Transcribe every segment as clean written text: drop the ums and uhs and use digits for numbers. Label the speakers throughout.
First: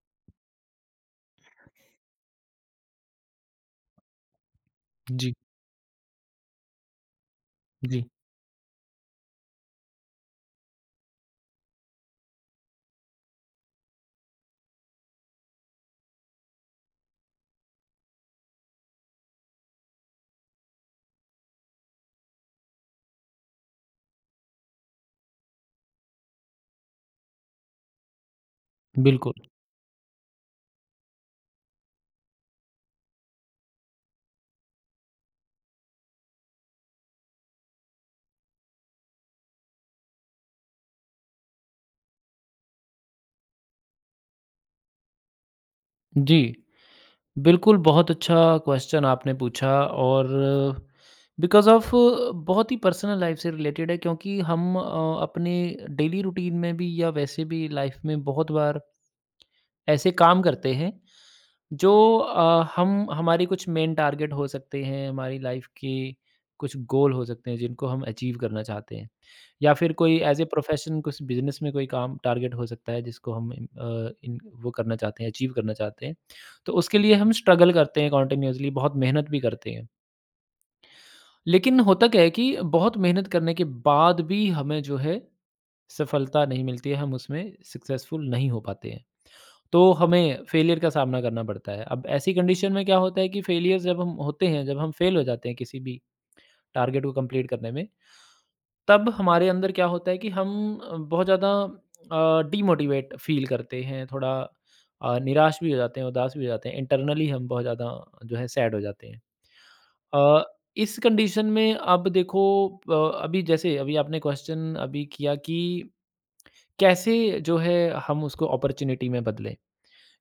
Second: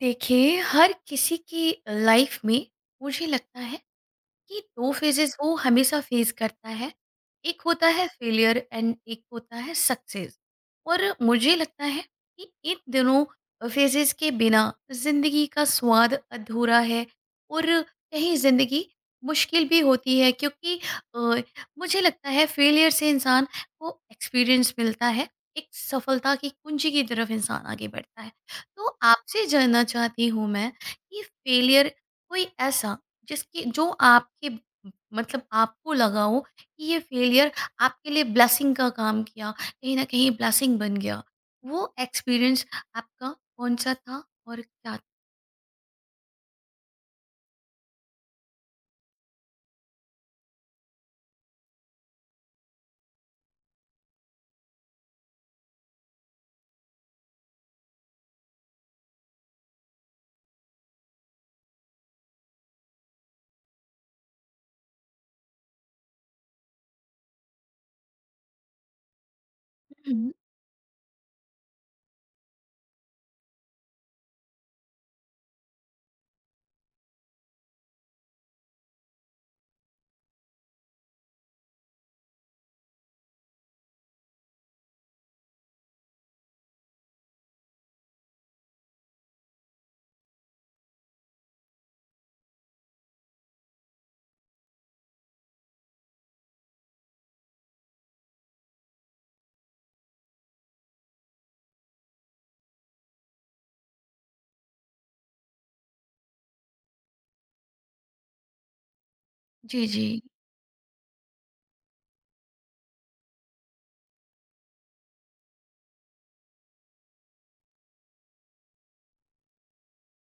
Speaker 1: देखिए, हर किसी की लाइफ में मुझे लगता है ये 2
Speaker 2: जी,
Speaker 1: फेजेस वो हमेशा फेस करता है। एक होता
Speaker 2: जी,
Speaker 1: है फेलियर एंड एक होता है सक्सेस। और मुझे लगता है कि इन दोनों फेजेस के बिना ज़िंदगी का स्वाद अधूरा है और कहीं ज़िंदगी मुश्किल भी होती है क्योंकि अ, मुझे लगता है फेलियर से इंसान को एक्सपीरियंस मिलता है। एक सफलता की कुंजी की तरफ इंसान आगे बढ़ता है। तो
Speaker 2: बिल्कुल।
Speaker 1: आपसे जानना चाहती हूँ मैं कि फेलियर कोई ऐसा जिसकी जो आपके मतलब आपको लगा हो कि ये फेलियर आपके लिए ब्लेसिंग का काम किया, कहीं ना कहीं ब्लेसिंग बन गया, वो एक्सपीरियंस आपका कौन सा था और क्या था।
Speaker 2: जी, बिल्कुल, बहुत अच्छा क्वेश्चन आपने पूछा और बिकॉज़ ऑफ़ बहुत ही पर्सनल लाइफ़ से रिलेटेड है क्योंकि हम अपने डेली रूटीन में भी या वैसे भी लाइफ़ में बहुत बार ऐसे काम करते हैं जो हम हमारी कुछ मेन टारगेट हो सकते हैं, हमारी लाइफ़ के कुछ गोल हो सकते हैं जिनको हम अचीव करना चाहते हैं। या फिर कोई
Speaker 1: हम्म।
Speaker 2: एज़ ए प्रोफ़ेशन कुछ बिज़नेस में कोई काम टारगेट हो सकता है जिसको हम इन वो करना चाहते हैं, अचीव करना चाहते हैं। तो उसके लिए हम स्ट्रगल करते हैं कंटीन्यूअसली, बहुत मेहनत भी करते हैं। लेकिन होता क्या है कि बहुत मेहनत करने के बाद भी हमें जो है सफलता नहीं मिलती है, हम उसमें सक्सेसफुल नहीं हो पाते हैं। तो हमें फेलियर का सामना करना पड़ता है। अब ऐसी कंडीशन में क्या होता है कि फेलियर जब हम होते हैं, जब हम फेल हो जाते हैं किसी भी टारगेट को कंप्लीट करने में, तब हमारे अंदर क्या होता है कि हम बहुत ज़्यादा डिमोटिवेट फील करते हैं, थोड़ा निराश भी हो जाते हैं, उदास भी हो जाते हैं। इंटरनली हम बहुत ज़्यादा जो है सैड हो जाते हैं।
Speaker 1: जी, जी।
Speaker 2: अ, इस कंडीशन में अब देखो अ, अभी जैसे अभी आपने क्वेश्चन अभी किया कि कैसे जो है हम उसको अपॉर्च्युनिटी में बदलें?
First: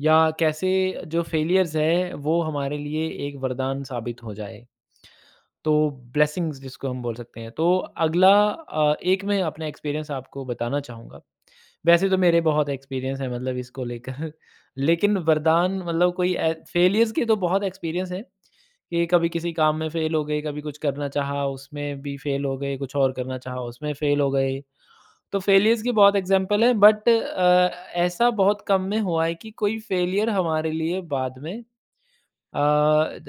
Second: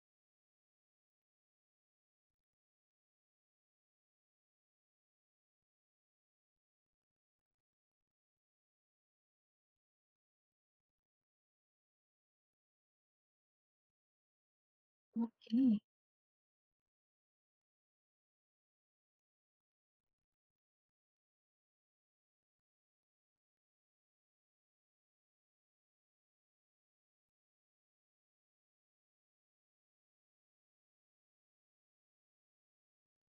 Speaker 2: या कैसे जो फेलियर्स है वो हमारे लिए एक वरदान साबित हो जाए। तो ब्लेसिंग्स जिसको हम बोल सकते हैं। तो अगला एक मैं अपना एक्सपीरियंस आपको बताना चाहूँगा। वैसे तो मेरे बहुत एक्सपीरियंस हैं मतलब इसको लेकर। लेकिन
Speaker 1: ओके।
Speaker 2: वरदान मतलब कोई ए फेलियर्स के तो बहुत एक्सपीरियंस हैं कि कभी किसी काम में फेल हो गए, कभी कुछ करना चाहा उसमें भी फेल हो गए, कुछ और करना चाहा उसमें फेल हो गए। तो फेलियर्स के बहुत एग्ज़ाम्पल हैं बट ऐसा बहुत कम में हुआ है कि कोई फेलियर हमारे लिए बाद में अ,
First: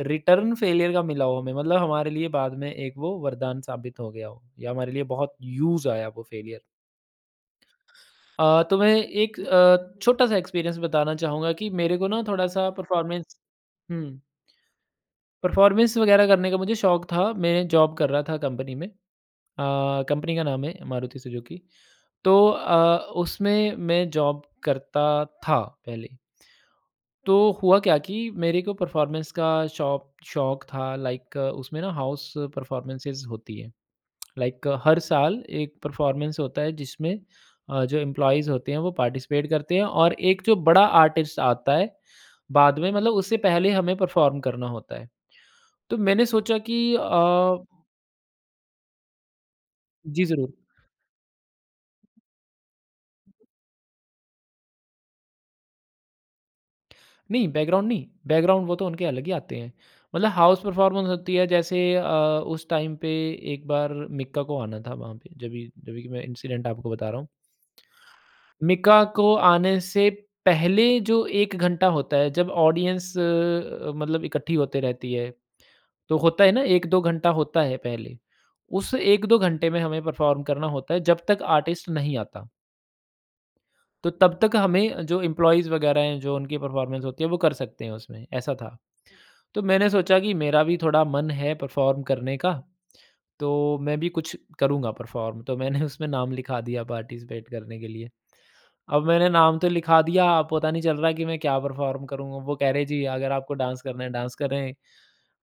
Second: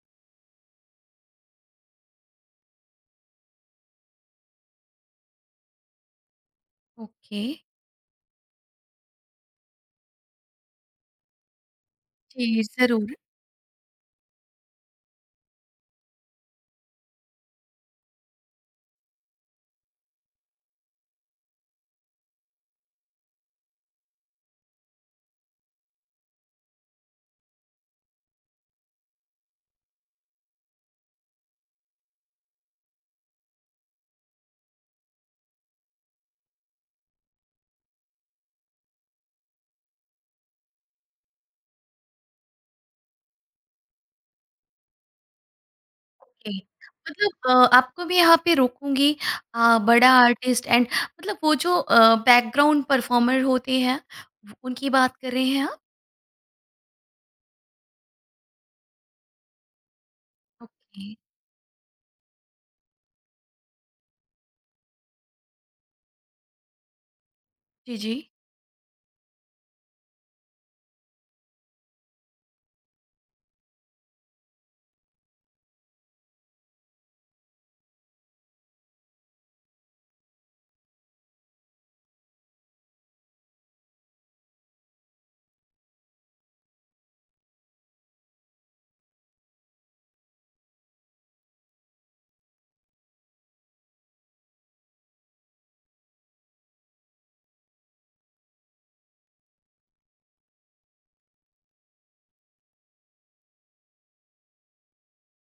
Speaker 2: रिटर्न फेलियर का मिला हो हमें मतलब हमारे लिए बाद में एक वो वरदान साबित हो गया हो या हमारे लिए बहुत यूज़ आया वो फेलियर।
Speaker 1: ओके।
Speaker 2: तो मैं एक छोटा-सा एक्सपीरियंस बताना चाहूँगा कि मेरे को ना
Speaker 1: जी,
Speaker 2: थोड़ा-सा
Speaker 1: जरूर
Speaker 2: हुँ, परफ़ॉर्मेंस वगैरह करने का मुझे शौक था। मैं जॉब कर रहा था कंपनी में। कंपनी का नाम है मारुति सुजुकी। तो उसमें मैं जॉब करता था पहले। तो हुआ क्या कि मेरे को परफ़ॉर्मेंस का शौक शौक था लाइक उसमें ना हाउस परफ़ॉर्मेंसेस होती हैं। लाइक हर साल एक परफ़ॉर्मेंस होता है जिसमें जो एम्प्लॉयीज़ होते हैं वो पार्टिसिपेट करते हैं और एक जो बड़ा आर्टिस्ट आता है बाद में मतलब उससे पहले हमें परफ़ॉर्म करना होता है। तो मैंने
Speaker 1: ओके,
Speaker 2: सोचा कि
Speaker 1: मतलब आपको भी यहाँ पे रोकूंगी। बड़ा
Speaker 2: जी ज़रूर।
Speaker 1: आर्टिस्ट एंड मतलब वो जो बैकग्राउंड परफॉर्मर होते हैं, उनकी बात कर रहे हैं आप।
Speaker 2: नहीं, बैकग्राउंड नहीं, बैकग्राउंड वो तो उनके अलग ही आते हैं। मतलब हाउस
Speaker 1: ओके।
Speaker 2: परफ़ॉर्मेंस होती है जैसे उस टाइम पे एक बार मिक्का को आना था वहाँ पे जभी जभी कि मैं इंसिडेंट आपको बता रहा हूँ।
Speaker 1: जी, जी।
Speaker 2: मिक्का को आने से पहले जो 1 घंटा होता है जब ऑडियंस मतलब इकट्ठी होते रहती है, तो होता है ना 1-2 घंटा होता है पहले। उस 1-2 घंटे में हमें परफ़ॉर्म करना होता है जब तक आर्टिस्ट नहीं आता। तो तब तक हमें जो एम्प्लॉइज़ वगैरह हैं जो उनकी परफ़ॉर्मेंस होती है वो कर सकते हैं उसमें, ऐसा था। तो मैंने सोचा कि मेरा भी थोड़ा मन है परफॉर्म करने का, तो मैं भी कुछ करूँगा परफॉर्म। तो मैंने उसमें नाम लिखा दिया पार्टिसिपेट करने के लिए। अब मैंने नाम तो लिखा दिया, अब पता नहीं चल रहा कि मैं क्या परफॉर्म करूँगा। वो कह रहे जी अगर आपको डांस करना है डांस करें,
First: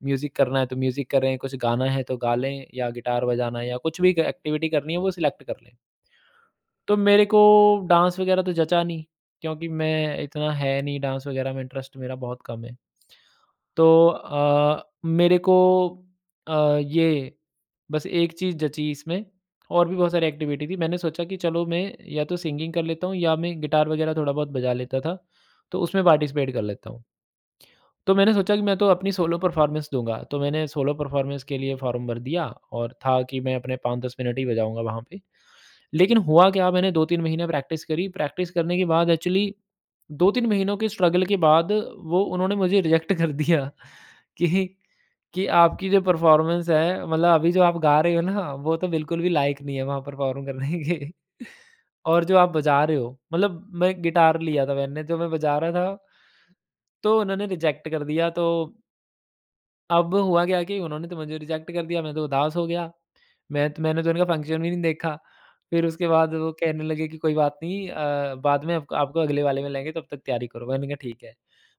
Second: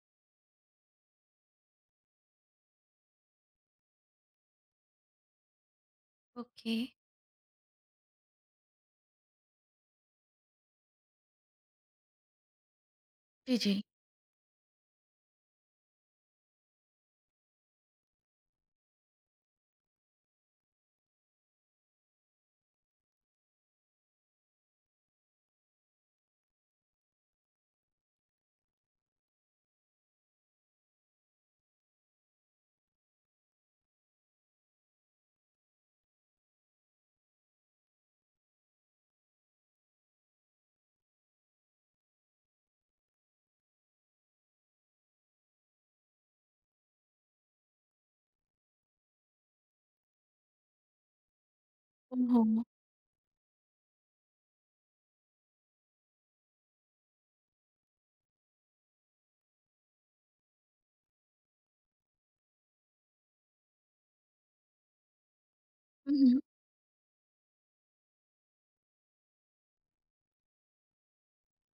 Speaker 2: म्यूज़िक करना है तो म्यूज़िक करें, कुछ गाना है तो गा लें या गिटार बजाना है या कुछ भी एक्टिविटी करनी है वो सिलेक्ट कर लें।
Speaker 1: ओके।
Speaker 2: तो मेरे को डांस वगैरह तो जचा नहीं, क्योंकि मैं इतना है नहीं डांस वगैरह में इंटरेस्ट मेरा बहुत कम है।
Speaker 1: जी, जी।
Speaker 2: तो मेरे को अ, ये बस एक चीज़ जची इसमें और भी बहुत सारी एक्टिविटी थी। मैंने सोचा कि चलो मैं या तो सिंगिंग कर लेता हूँ या मैं गिटार वगैरह थोड़ा बहुत बजा लेता था, तो उसमें पार्टिसिपेट कर लेता हूँ। तो मैंने सोचा कि मैं तो अपनी सोलो परफ़ॉर्मेंस दूँगा, तो मैंने सोलो परफ़ॉर्मेंस के लिए फ़ॉर्म भर दिया और था कि मैं अपने 5-10 मिनट ही बजाऊँगा वहाँ पे। लेकिन हुआ क्या मैंने 2-3 महीने प्रैक्टिस करी, प्रैक्टिस करने के बाद एक्चुअली 2-3 महीनों के स्ट्रगल के बाद वो उन्होंने मुझे रिजेक्ट कर दिया कि कि आपकी जो परफ़ॉर्मेंस है मतलब अभी जो आप गा रहे हो ना, वो तो बिल्कुल भी लायक नहीं है वहाँ परफ़ॉर्म करने के और जो
Speaker 1: ओहो।
Speaker 2: आप बजा रहे हो मतलब मैं गिटार लिया था मैंने, जो मैं बजा रहा था तो उन्होंने रिजेक्ट कर दिया तो अब हुआ क्या कि उन्होंने तो मुझे रिजेक्ट कर दिया मैं तो उदास हो गया। मैंने तो उनका फ़ंक्शन भी नहीं देखा। फ़िर उसके
Speaker 1: हुँ,
Speaker 2: बाद
Speaker 1: हुँ।
Speaker 2: वो कहने लगे कि कोई बात नहीं बाद में आपको आपको अगले वाले में लाएँगे तब तक तैयारी करो। मैंने कहा ठीक है।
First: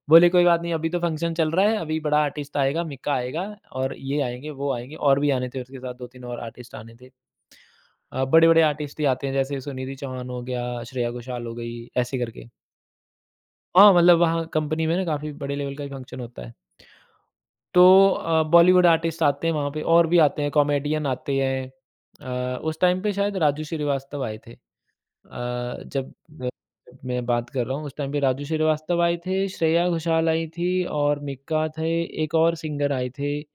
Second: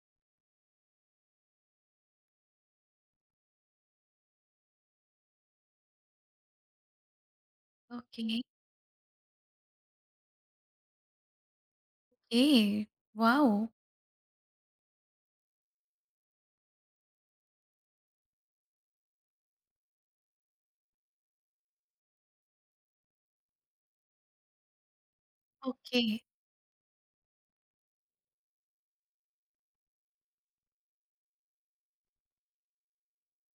Speaker 2: बोले कोई बात नहीं अभी तो फ़ंक्शन चल रहा है, अभी बड़ा आर्टिस्ट आएगा, मिक्का आएगा और ये आएँगे, वो आएँगे और भी आने थे उसके साथ 2-3 और आर्टिस्ट आने थे।
Speaker 1: ओके।
Speaker 2: बड़े-बड़े आर्टिस्ट ही आते हैं जैसे सुनिधि चौहान हो गया, श्रेया घोषाल हो गई ऐसे करके।
Speaker 1: ओके। वॉव!
Speaker 2: हाँ, मतलब वहाँ कंपनी में ना काफ़ी बड़े लेवल का ही फ़ंक्शन होता है। तो बॉलीवुड आर्टिस्ट आते हैं वहाँ पे और भी आते हैं, कॉमेडियन आते हैं। उस टाइम पे शायद राजू श्रीवास्तव आए थे। अ,
Speaker 1: ओके।
Speaker 2: जब जब मैं बात कर रहा हूँ उस टाइम पे राजू श्रीवास्तव आए थे, श्रेया घोषाल आई थी और मिक्का थे, एक और सिंगर आए थे।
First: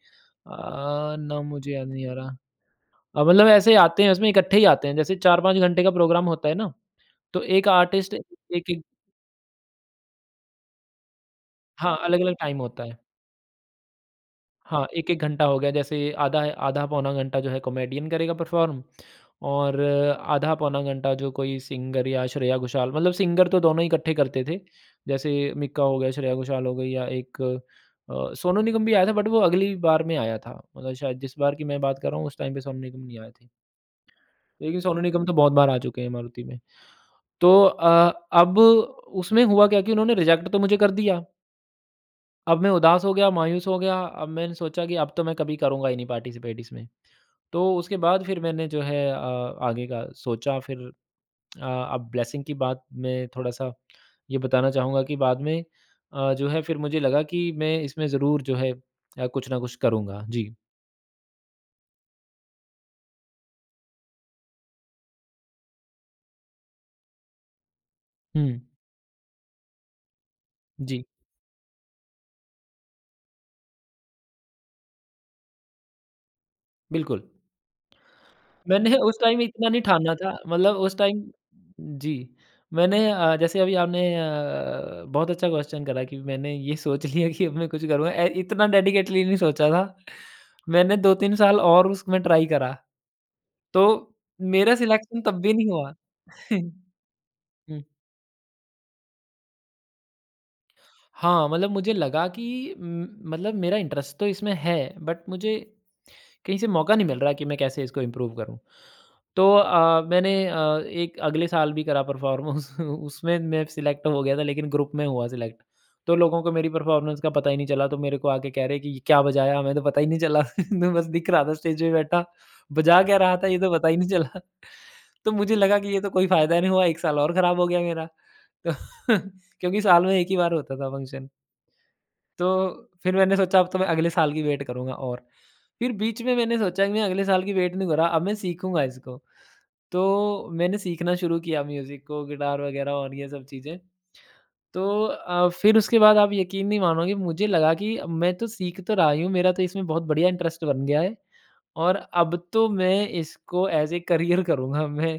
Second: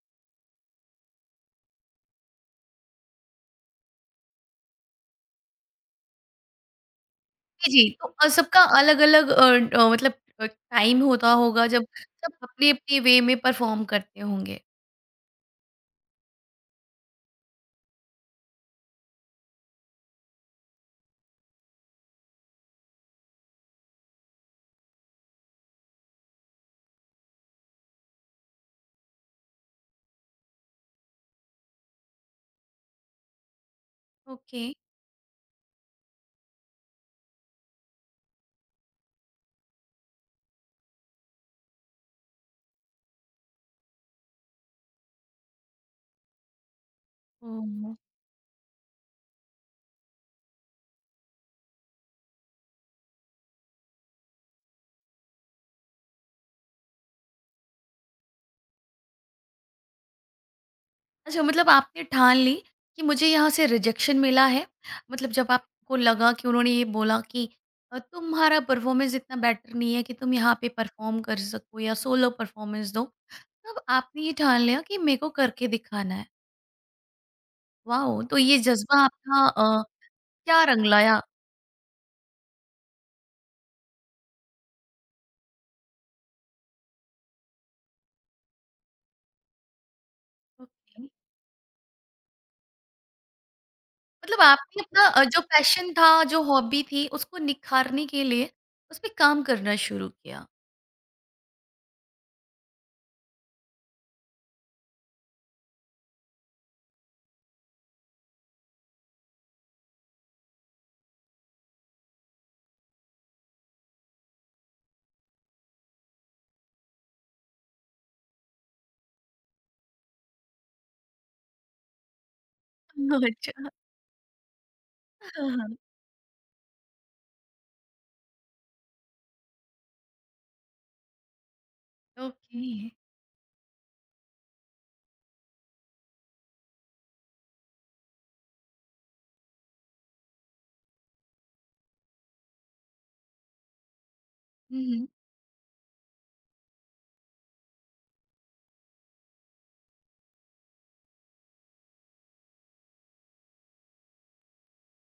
Speaker 2: नाम मुझे याद नहीं आ रहा। मतलब ऐसे आते हैं उसमें इकट्ठे ही आते हैं। जैसे 4-5 घंटे का प्रोग्राम होता है ना, तो एक
Speaker 1: जी, जी। तो
Speaker 2: आर्टिस्ट
Speaker 1: सबका
Speaker 2: एक-एक
Speaker 1: अलग-अलग मतलब टाइम होता होगा जब
Speaker 2: हाँ,
Speaker 1: सब
Speaker 2: अलग-अलग टाइम होता है।
Speaker 1: अपने-अपने वे में परफ़ॉर्म करते होंगे।
Speaker 2: हाँ, 1-1 घंटा हो गया जैसे आधा आधा पौना घंटा जो है कॉमेडियन करेगा परफ़ॉर्म और आधा पौना घंटा जो कोई सिंगर या श्रेया घोषाल मतलब सिंगर तो दोनों ही इकट्ठे करते थे। जैसे मिक्का हो गया, श्रेया घोषाल हो गई या एक सोनू निगम भी आया था बट वो अगली बार में आया था। मतलब शायद जिस बार की मैं बात कर रहा हूँ उस टाइम पे सोनू निगम नहीं आए थे।
Speaker 1: ओके।
Speaker 2: लेकिन सोनू निगम तो बहुत बार आ चुके हैं मारुति में। तो अब उसमें हुआ क्या कि उन्होंने रिजेक्ट तो मुझे कर दिया। अब मैं उदास हो गया, मायूस हो गया, अब मैंने सोचा कि अब तो मैं कभी करूँगा ही नहीं पार्टिसिपेट इसमें। तो
Speaker 1: ओह!
Speaker 2: उसके बाद फिर मैंने जो है आगे का सोचा फिर अ, अब ब्लेसिंग की बात मैं थोड़ा-सा ये बताना चाहूँगा कि बाद में जो है फिर मुझे लगा कि मैं इसमें ज़रूर जो है कुछ ना कुछ करूँगा। जी।
Speaker 1: अच्छा, मतलब आपने ठान ली कि मुझे यहाँ से रिजेक्शन मिला है। मतलब जब आपको लगा कि उन्होंने ये बोला कि तुम्हारा
Speaker 2: हुँ।
Speaker 1: परफ़ॉर्मेंस इतना बेटर नहीं है कि तुम यहाँ पे
Speaker 2: जी,
Speaker 1: परफ़ॉर्म कर सको या सोलो परफ़ॉर्मेंस दो। तब आपने ये ठान लिया कि मेरे को करके दिखाना है।
Speaker 2: बिल्कुल।
Speaker 1: वॉव! तो ये
Speaker 2: मैंने
Speaker 1: जज़्बा
Speaker 2: उस टाइम
Speaker 1: आपका
Speaker 2: इतना नहीं ठाना था
Speaker 1: क्या
Speaker 2: मतलब
Speaker 1: रंग
Speaker 2: उस
Speaker 1: लाया?
Speaker 2: टाइम जी, मैंने जैसे अभी आपने बहुत अच्छा क्वेश्चन करा कि मैंने ये सोच लिया कि अब मैं कुछ करूँगा इतना डेडिकेटली नहीं सोचा था। मैंने
Speaker 1: ओके,
Speaker 2: 2-3 साल और उसमें ट्राई करा, तो
Speaker 1: मतलब
Speaker 2: मेरा
Speaker 1: आपने अपना
Speaker 2: सिलेक्शन तब
Speaker 1: जो
Speaker 2: भी नहीं
Speaker 1: पैशन
Speaker 2: हुआ।
Speaker 1: था, जो हॉबी
Speaker 2: हुँ,
Speaker 1: थी, उसको निखारने के लिए उस पे काम करना शुरू किया।
Speaker 2: हाँ, मतलब मुझे लगा कि मतलब मेरा इंटरेस्ट तो इसमें है, बट मुझे कहीं से मौका नहीं मिल रहा कि मैं कैसे इसको इम्प्रूव करूँ। तो मैंने एक अगले साल भी करा परफ़ॉर्मेंस उसमें मैं सिलेक्ट हो गया था लेकिन ग्रुप में हुआ सिलेक्ट। तो लोगों को मेरी परफ़ॉर्मेंस का पता ही नहीं चला तो मेरे को आके कह रहे कि, "ये क्या बजाया? हमें तो पता ही नहीं चला।" मैं बस दिख रहा था स्टेज पे बैठा, बजा क्या
Speaker 1: ओह!
Speaker 2: रहा था ये
Speaker 1: अच्छा।
Speaker 2: तो पता ही नहीं चला।" तो
Speaker 1: हाँ,
Speaker 2: मुझे
Speaker 1: हाँ।
Speaker 2: लगा कि ये तो कोई फ़ायदा नहीं हुआ, 1 साल और ख़राब हो गया मेरा। तो क्योंकि साल में 1 ही बार होता था फंक्शन। तो
Speaker 1: ओके।
Speaker 2: फिर मैंने सोचा अब तो मैं अगले साल की वेट करूँगा और। फिर बीच में मैंने सोचा कि मैं अगले साल की वेट नहीं कर रहा, अब मैं सीखूँगा इसको। तो मैंने सीखना शुरू किया म्यूज़िक को, गिटार वगैरह और ये सब चीज़ें।
Speaker 1: हुँ,
Speaker 2: तो
Speaker 1: हुँ।
Speaker 2: फिर उसके बाद आप यकीन नहीं मानोगे मुझे लगा कि अब मैं तो सीख तो रहा ही हूँ, मेरा तो इसमें बहुत बढ़िया इंटरेस्ट बन गया है और अब तो मैं इसको ऐज़ ए करियर करूँगा मैं।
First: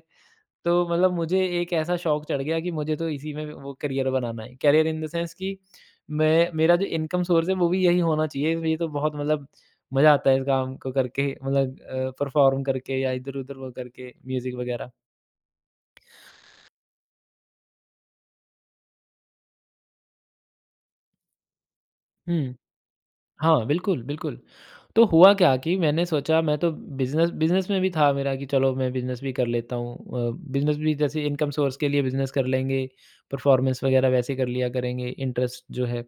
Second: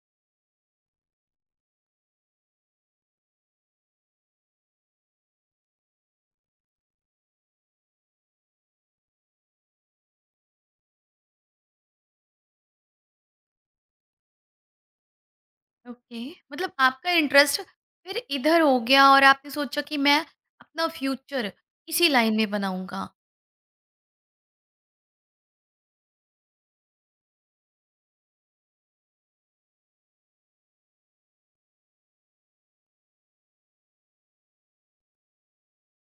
Speaker 2: तो मतलब मुझे एक ऐसा शौक चढ़ गया कि मुझे तो इसी में वो करियर बनाना है। करियर इन द सेंस कि मैं मेरा जो इनकम सोर्स है वो भी यही होना चाहिए। ये तो बहुत मतलब मज़ा आता है इस काम को करके मतलब परफ़ॉर्म करके या इधर-उधर वो करके म्यूज़िक वग़ैरह।
Speaker 1: ओके, मतलब आपका इंटरेस्ट फिर इधर हो गया और आपने सोचा कि मैं अपना फ्यूचर इसी लाइन में
Speaker 2: हुँ।
Speaker 1: बनाऊँगा।
Speaker 2: हाँ, बिल्कुल, बिल्कुल। तो हुआ क्या कि मैंने सोचा मैं तो बिज़नेस बिज़नेस में भी था मेरा कि चलो मैं बिज़नेस भी कर लेता हूँ। बिज़नेस भी जैसे इनकम सोर्स के लिए बिज़नेस कर लेंगे, परफ़ॉर्मेंस वग़ैरह वैसे कर लिया करेंगे, इंटरेस्ट जो है।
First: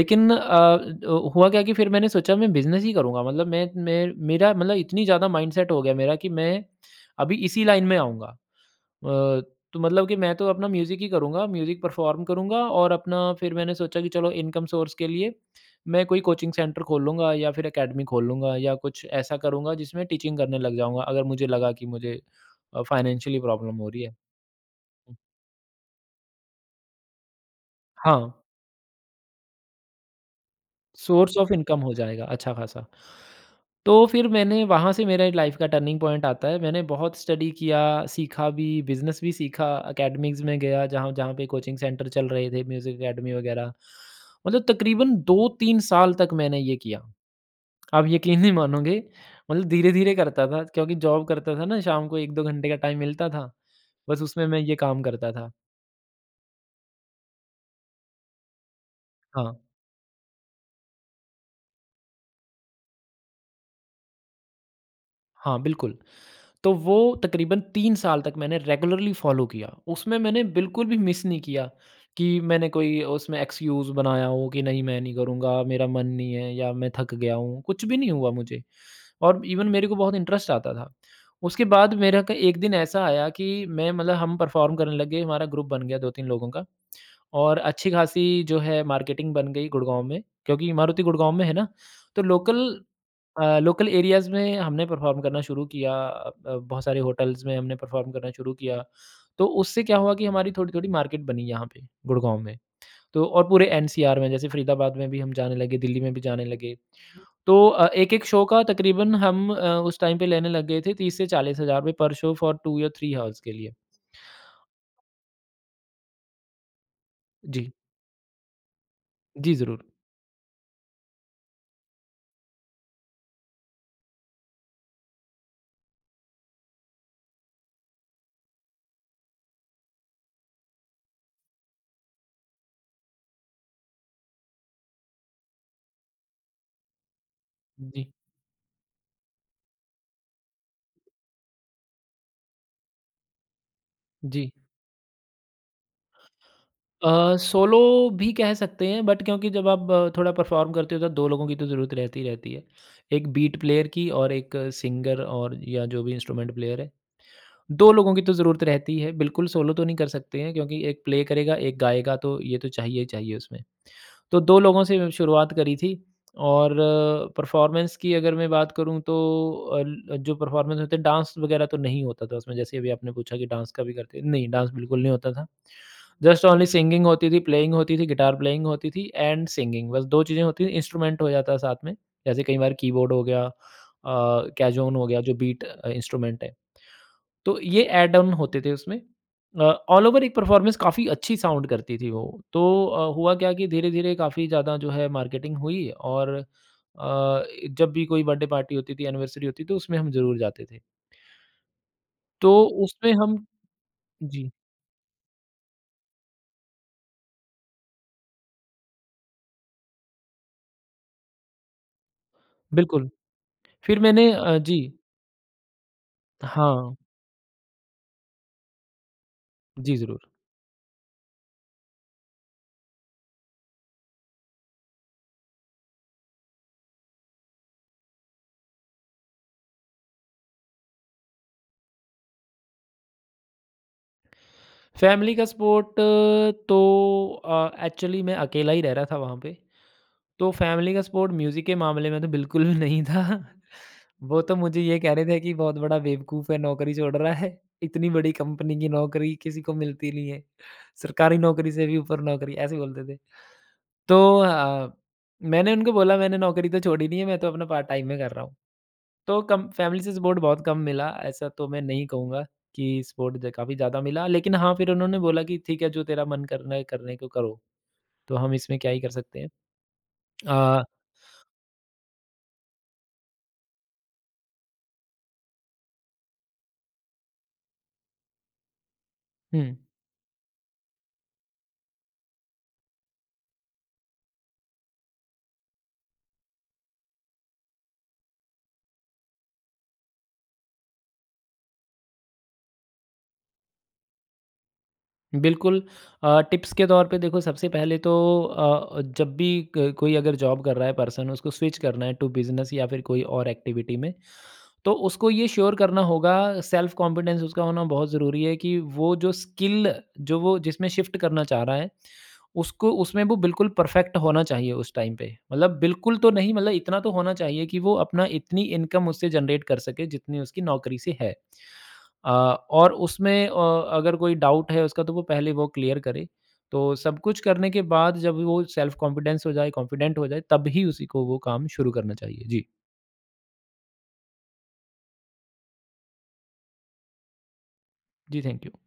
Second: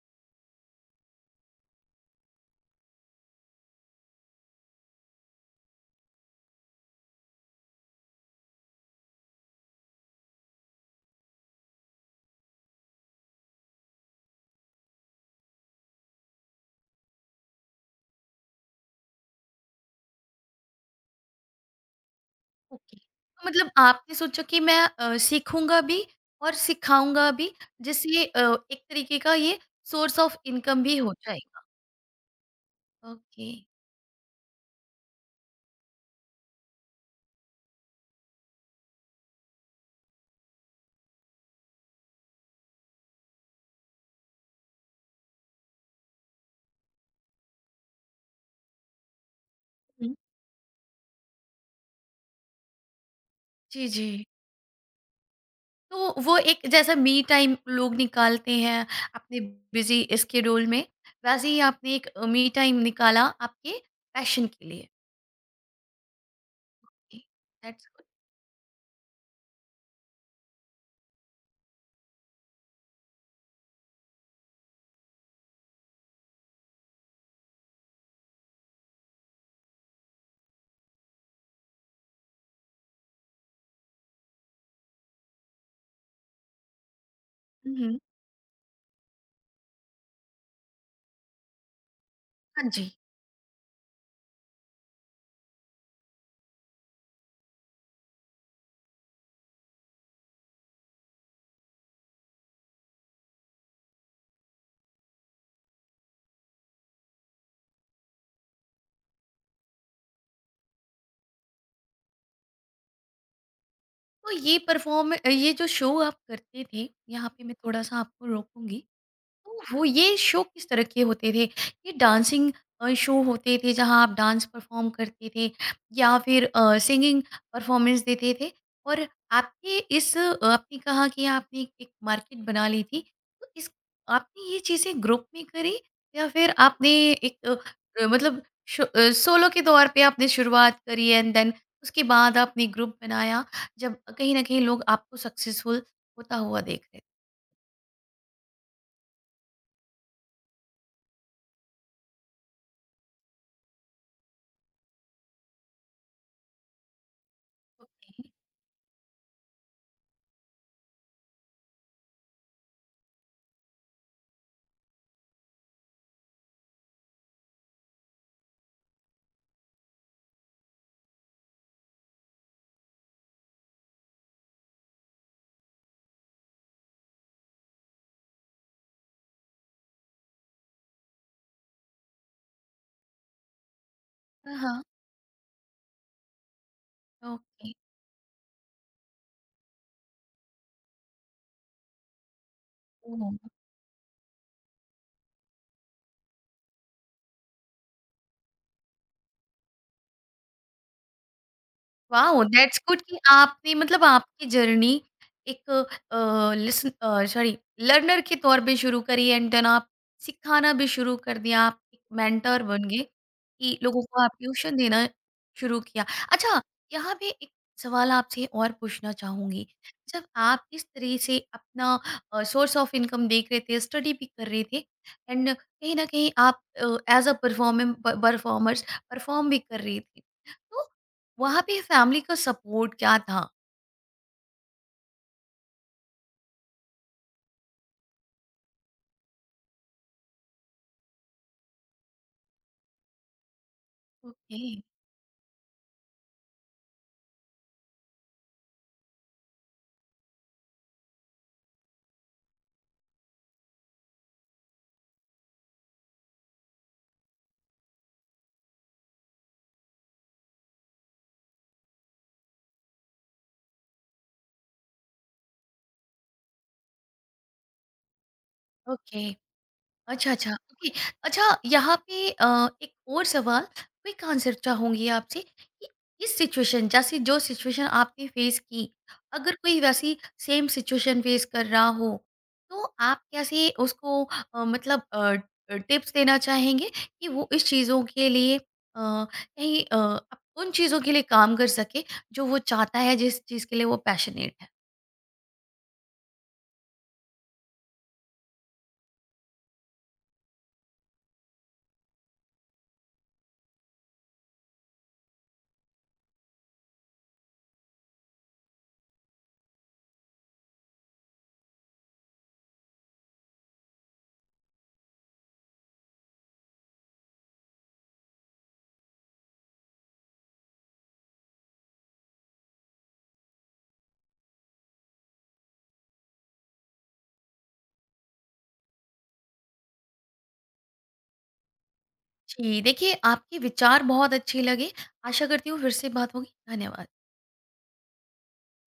Speaker 2: लेकिन अ, द हुआ क्या कि फिर मैंने सोचा मैं बिज़नेस ही करूँगा मतलब मैं मेरा मतलब इतनी ज़्यादा माइंडसेट हो गया मेरा कि मैं अभी इसी लाइन में आऊँगा। अ, तो मतलब कि मैं तो अपना म्यूज़िक ही करूँगा, म्यूज़िक परफ़ॉर्म करूँगा और अपना फिर मैंने सोचा कि चलो इनकम सोर्स के लिए मैं कोई कोचिंग सेंटर खोल लूँगा या फिर एकेडमी खोल लूँगा या कुछ ऐसा करूँगा जिसमें टीचिंग करने लग जाऊँगा, अगर मुझे लगा कि मुझे
Speaker 1: ओके,
Speaker 2: फ़ाइनेंशियली
Speaker 1: तो मतलब
Speaker 2: प्रॉब्लम हो रही
Speaker 1: आपने
Speaker 2: है।
Speaker 1: सोचा कि मैं सीखूंगा भी और सिखाऊंगा भी,
Speaker 2: हाँ।
Speaker 1: जिससे एक तरीके का ये सोर्स ऑफ इनकम भी हो
Speaker 2: सोर्स ऑफ
Speaker 1: जाएगा।
Speaker 2: इनकम हो जाएगा अच्छा खासा।
Speaker 1: ओके।
Speaker 2: तो फिर मैंने वहाँ से मेरे लाइफ़ का टर्निंग पॉइंट आता है। मैंने बहुत स्टडी किया, सीखा भी, बिज़नेस भी सीखा, एकेडमीज़ में गया जहाँ जहाँ पे कोचिंग सेंटर चल रहे थे, म्यूज़िक एकेडमी वगैरह। मतलब तकरीबन 2-3 साल तक मैंने ये किया। आप यकीन नहीं मानोगे मतलब
Speaker 1: हम्म।
Speaker 2: धीरे-धीरे करता था क्योंकि जॉब करता था ना शाम को 1-2 घंटे का टाइम मिलता था,
Speaker 1: जी, जी।
Speaker 2: बस उसमें मैं ये काम करता था।
Speaker 1: तो वो एक जैसा मी टाइम लोग निकालते हैं अपने
Speaker 2: हाँ।
Speaker 1: बिजी स्केड्यूल में, वैसे ही आपने एक मी टाइम निकाला आपके पैशन के लिए।
Speaker 2: हाँ, बिल्कुल। तो वो तकरीबन
Speaker 1: दैट्स
Speaker 2: 3
Speaker 1: गुड।
Speaker 2: साल तक मैंने रेगुलरली फ़ॉलो किया। उसमें मैंने बिल्कुल भी मिस नहीं किया कि मैंने कोई उसमें एक्सक्यूज़ बनाया हो कि नहीं मैं नहीं करूँगा, मेरा मन नहीं है या मैं थक गया हूँ, कुछ भी नहीं हुआ मुझे। और इवन मेरे को बहुत इंटरेस्ट आता था। उसके बाद मेरा क एक दिन ऐसा आया कि मैं मतलब हम परफ़ॉर्म करने लगे, हमारा ग्रुप बन गया 2-3 लोगों का और
Speaker 1: हम्म।
Speaker 2: अच्छी-खासी जो है मार्केटिंग बन गई गुड़गाँव में, क्योंकि मारुति गुड़गाँव में है ना, तो लोकल
Speaker 1: हाँ, जी।
Speaker 2: अ, लोकल एरियाज़ में हमने परफ़ॉर्म करना शुरू किया। बहुत सारे होटल्स में हमने परफ़ॉर्म करना शुरू किया। तो उससे क्या हुआ कि हमारी थोड़ी-थोड़ी मार्केट बनी यहाँ पे गुड़गाँव में। तो और पूरे एनसीआर में जैसे फ़रीदाबाद में भी हम जाने लगे, दिल्ली में भी जाने लगे। तो एक-एक शो का तकरीबन हम उस टाइम पे लेने लग गए थे 30 से 40 हज़ार रुपए पर शो फॉर 2 या 3 आवर्स के लिए।
Speaker 1: तो ये परफॉर्म, ये जो शो आप करते थे, यहाँ पे मैं
Speaker 2: जी।
Speaker 1: थोड़ा सा आपको रोकूंगी।
Speaker 2: जी,
Speaker 1: तो वो
Speaker 2: ज़रूर।
Speaker 1: ये शो किस तरह के होते थे? ये डांसिंग शो होते थे जहाँ आप डांस परफ़ॉर्म करते थे या फिर सिंगिंग परफ़ॉर्मेंस देते थे? और आपके इस आपने कहा कि आपने एक एक मार्केट बना ली थी, तो इस आपने ये चीज़ें ग्रुप में करी या फिर आपने एक
Speaker 2: जी।
Speaker 1: मतलब मतलब सोलो के तौर पे आपने शुरुआत करी एंड देन उसके बाद आपने ग्रुप बनाया, जब कहीं न
Speaker 2: जी।
Speaker 1: कहीं लोग आपको सक्सेसफुल होता हुआ देख रहे थे?
Speaker 2: सोलो भी कह सकते हैं बट क्योंकि जब आप थोड़ा परफॉर्म करते हो तो 2 लोगों की तो ज़रूरत रहती ही रहती है। एक बीट प्लेयर की और एक सिंगर और या जो भी इंस्ट्रूमेंट प्लेयर है, 2 लोगों की तो ज़रूरत रहती है। बिल्कुल सोलो तो नहीं कर सकते हैं क्योंकि एक प्ले करेगा, एक गाएगा तो ये तो चाहिए ही चाहिए उसमें। तो 2 लोगों से शुरुआत करी थी और परफ़ॉर्मेंस की अगर मैं बात करूँ तो अल जो परफ़ॉर्मेंस होते हैं डांस वगैरह तो नहीं होता था उसमें, जैसे अभी आपने पूछा कि डांस का भी करते नहीं, डांस बिल्कुल नहीं होता था। जस्ट ओनली सिंगिंग होती थी, प्लेइंग होती थी, गिटार प्लेइंग होती थी एंड सिंगिंग बस 2 चीज़ें होती थी, इंस्ट्रूमेंट हो जाता है साथ में, जैसे कई बार कीबोर्ड हो गया
Speaker 1: हाँ, हाँ।
Speaker 2: कैज़ोन हो गया जो बीट इंस्ट्रूमेंट है। तो
Speaker 1: ओके।
Speaker 2: ये ऐड ऑन होते थे उसमें। अ, ऑल ओवर एक परफ़ॉर्मेंस काफ़ी अच्छी साउंड करती थी वो। तो हुआ क्या
Speaker 1: ओह!
Speaker 2: कि धीरे-धीरे काफ़ी ज़्यादा जो है मार्केटिंग हुई और अ, जब भी कोई बर्थडे पार्टी होती थी, एनिवर्सरी होती थी, तो उसमें हम ज़रूर जाते थे।
Speaker 1: वाओ!
Speaker 2: तो
Speaker 1: दैट्स गुड
Speaker 2: उसमें
Speaker 1: कि
Speaker 2: हम
Speaker 1: आपने, मतलब आपकी
Speaker 2: जी,
Speaker 1: जर्नी एक सॉरी, लर्नर के तौर पे शुरू करी एंड देन आप सिखाना भी शुरू कर दिया, आप एक मेंटर बन गए
Speaker 2: बिल्कुल।
Speaker 1: कि लोगों को आप ट्यूशन
Speaker 2: जी,
Speaker 1: देना शुरू किया। अच्छा,
Speaker 2: हाँ,
Speaker 1: यहाँ पे एक सवाल आपसे और पूछना चाहूँगी,
Speaker 2: जी
Speaker 1: जब
Speaker 2: ज़रूर।
Speaker 1: आप इस तरह से अपना सोर्स ऑफ इनकम देख रहे थे, स्टडी भी कर रहे थे एंड कहीं न कहीं आप एज़ अ परफॉर्मेम प परफॉर्मर्स परफॉर्म भी कर रहे थे। तो वहाँ पे फैमिली का सपोर्ट क्या था?
Speaker 2: फैमिली का सपोर्ट तो एक्चुअली मैं अकेला ही रह रहा था वहाँ पे। तो फैमिली का सपोर्ट म्यूज़िक के मामले में तो बिल्कुल भी नहीं था। वो तो
Speaker 1: ओके।
Speaker 2: मुझे ये कह रहे थे कि बहुत बड़ा बेवकूफ़ है, नौकरी छोड़ रहा है। इतनी बड़ी कंपनी की नौकरी किसी को मिलती नहीं है। सरकारी नौकरी से भी ऊपर नौकरी ऐसे बोलते थे। तो मैंने उनको बोला मैंने नौकरी तो छोड़ी नहीं है, मैं तो अपना पार्ट टाइम में कर रहा हूँ। तो कम फैमिली से सपोर्ट बहुत कम मिला ऐसा तो मैं नहीं कहूँगा। कि सपोर्ट ज काफ़ी ज़्यादा मिला, लेकिन हाँ, फिर उन्होंने बोला कि ठीक है जो तेरा मन करना है करने को करो, तो हम इसमें क्या ही कर
Speaker 1: ओके।
Speaker 2: सकते हैं।
Speaker 1: अच्छा, अच्छा,
Speaker 2: अ,
Speaker 1: ओके। अच्छा, यहाँ पे एक और सवाल, क्विक आंसर चाहूँगी आपसे कि इस सिचुएशन, जैसे जो सिचुएशन आपने फेस की, अगर
Speaker 2: हुँ,
Speaker 1: कोई वैसी सेम सिचुएशन फेस कर रहा हो, तो आप कैसे उसको अ, मतलब अ, टिप्स देना चाहेंगे कि वो इस चीज़ों के लिए कहीं अ, उन चीज़ों के लिए काम कर सके, जो वो चाहता है, जिस चीज़ के लिए वो पैशनेट है?
Speaker 2: बिल्कुल। टिप्स के तौर पे देखो, सबसे पहले तो जब भी क कोई अगर जॉब कर रहा है पर्सन उसको स्विच करना है टू बिज़नेस या फिर कोई और एक्टिविटी में तो उसको ये श्योर करना होगा। सेल्फ कॉन्फिडेंस उसका होना बहुत ज़रूरी है कि वो जो स्किल जो वो जिसमें शिफ्ट करना चाह रहा है उसको उसमें वो बिल्कुल परफेक्ट होना चाहिए उस टाइम पे। मतलब बिल्कुल तो नहीं, मतलब इतना तो होना चाहिए कि वो अपना इतनी इनकम उससे जनरेट कर सके जितनी उसकी नौकरी से है। अ, और उसमें अगर कोई डाउट है उसका तो वो पहले वो क्लियर करे। तो सब कुछ करने के बाद जब वो सेल्फ कॉन्फिडेंस हो जाए कॉन्फिडेंट हो जाए तब ही उसी को वो काम शुरू करना चाहिए जी।
Speaker 1: जी, देखिए आपके विचार बहुत अच्छे लगे। आशा करती हूँ फिर से बात होगी। धन्यवाद।
Speaker 2: जी, थैंक यू।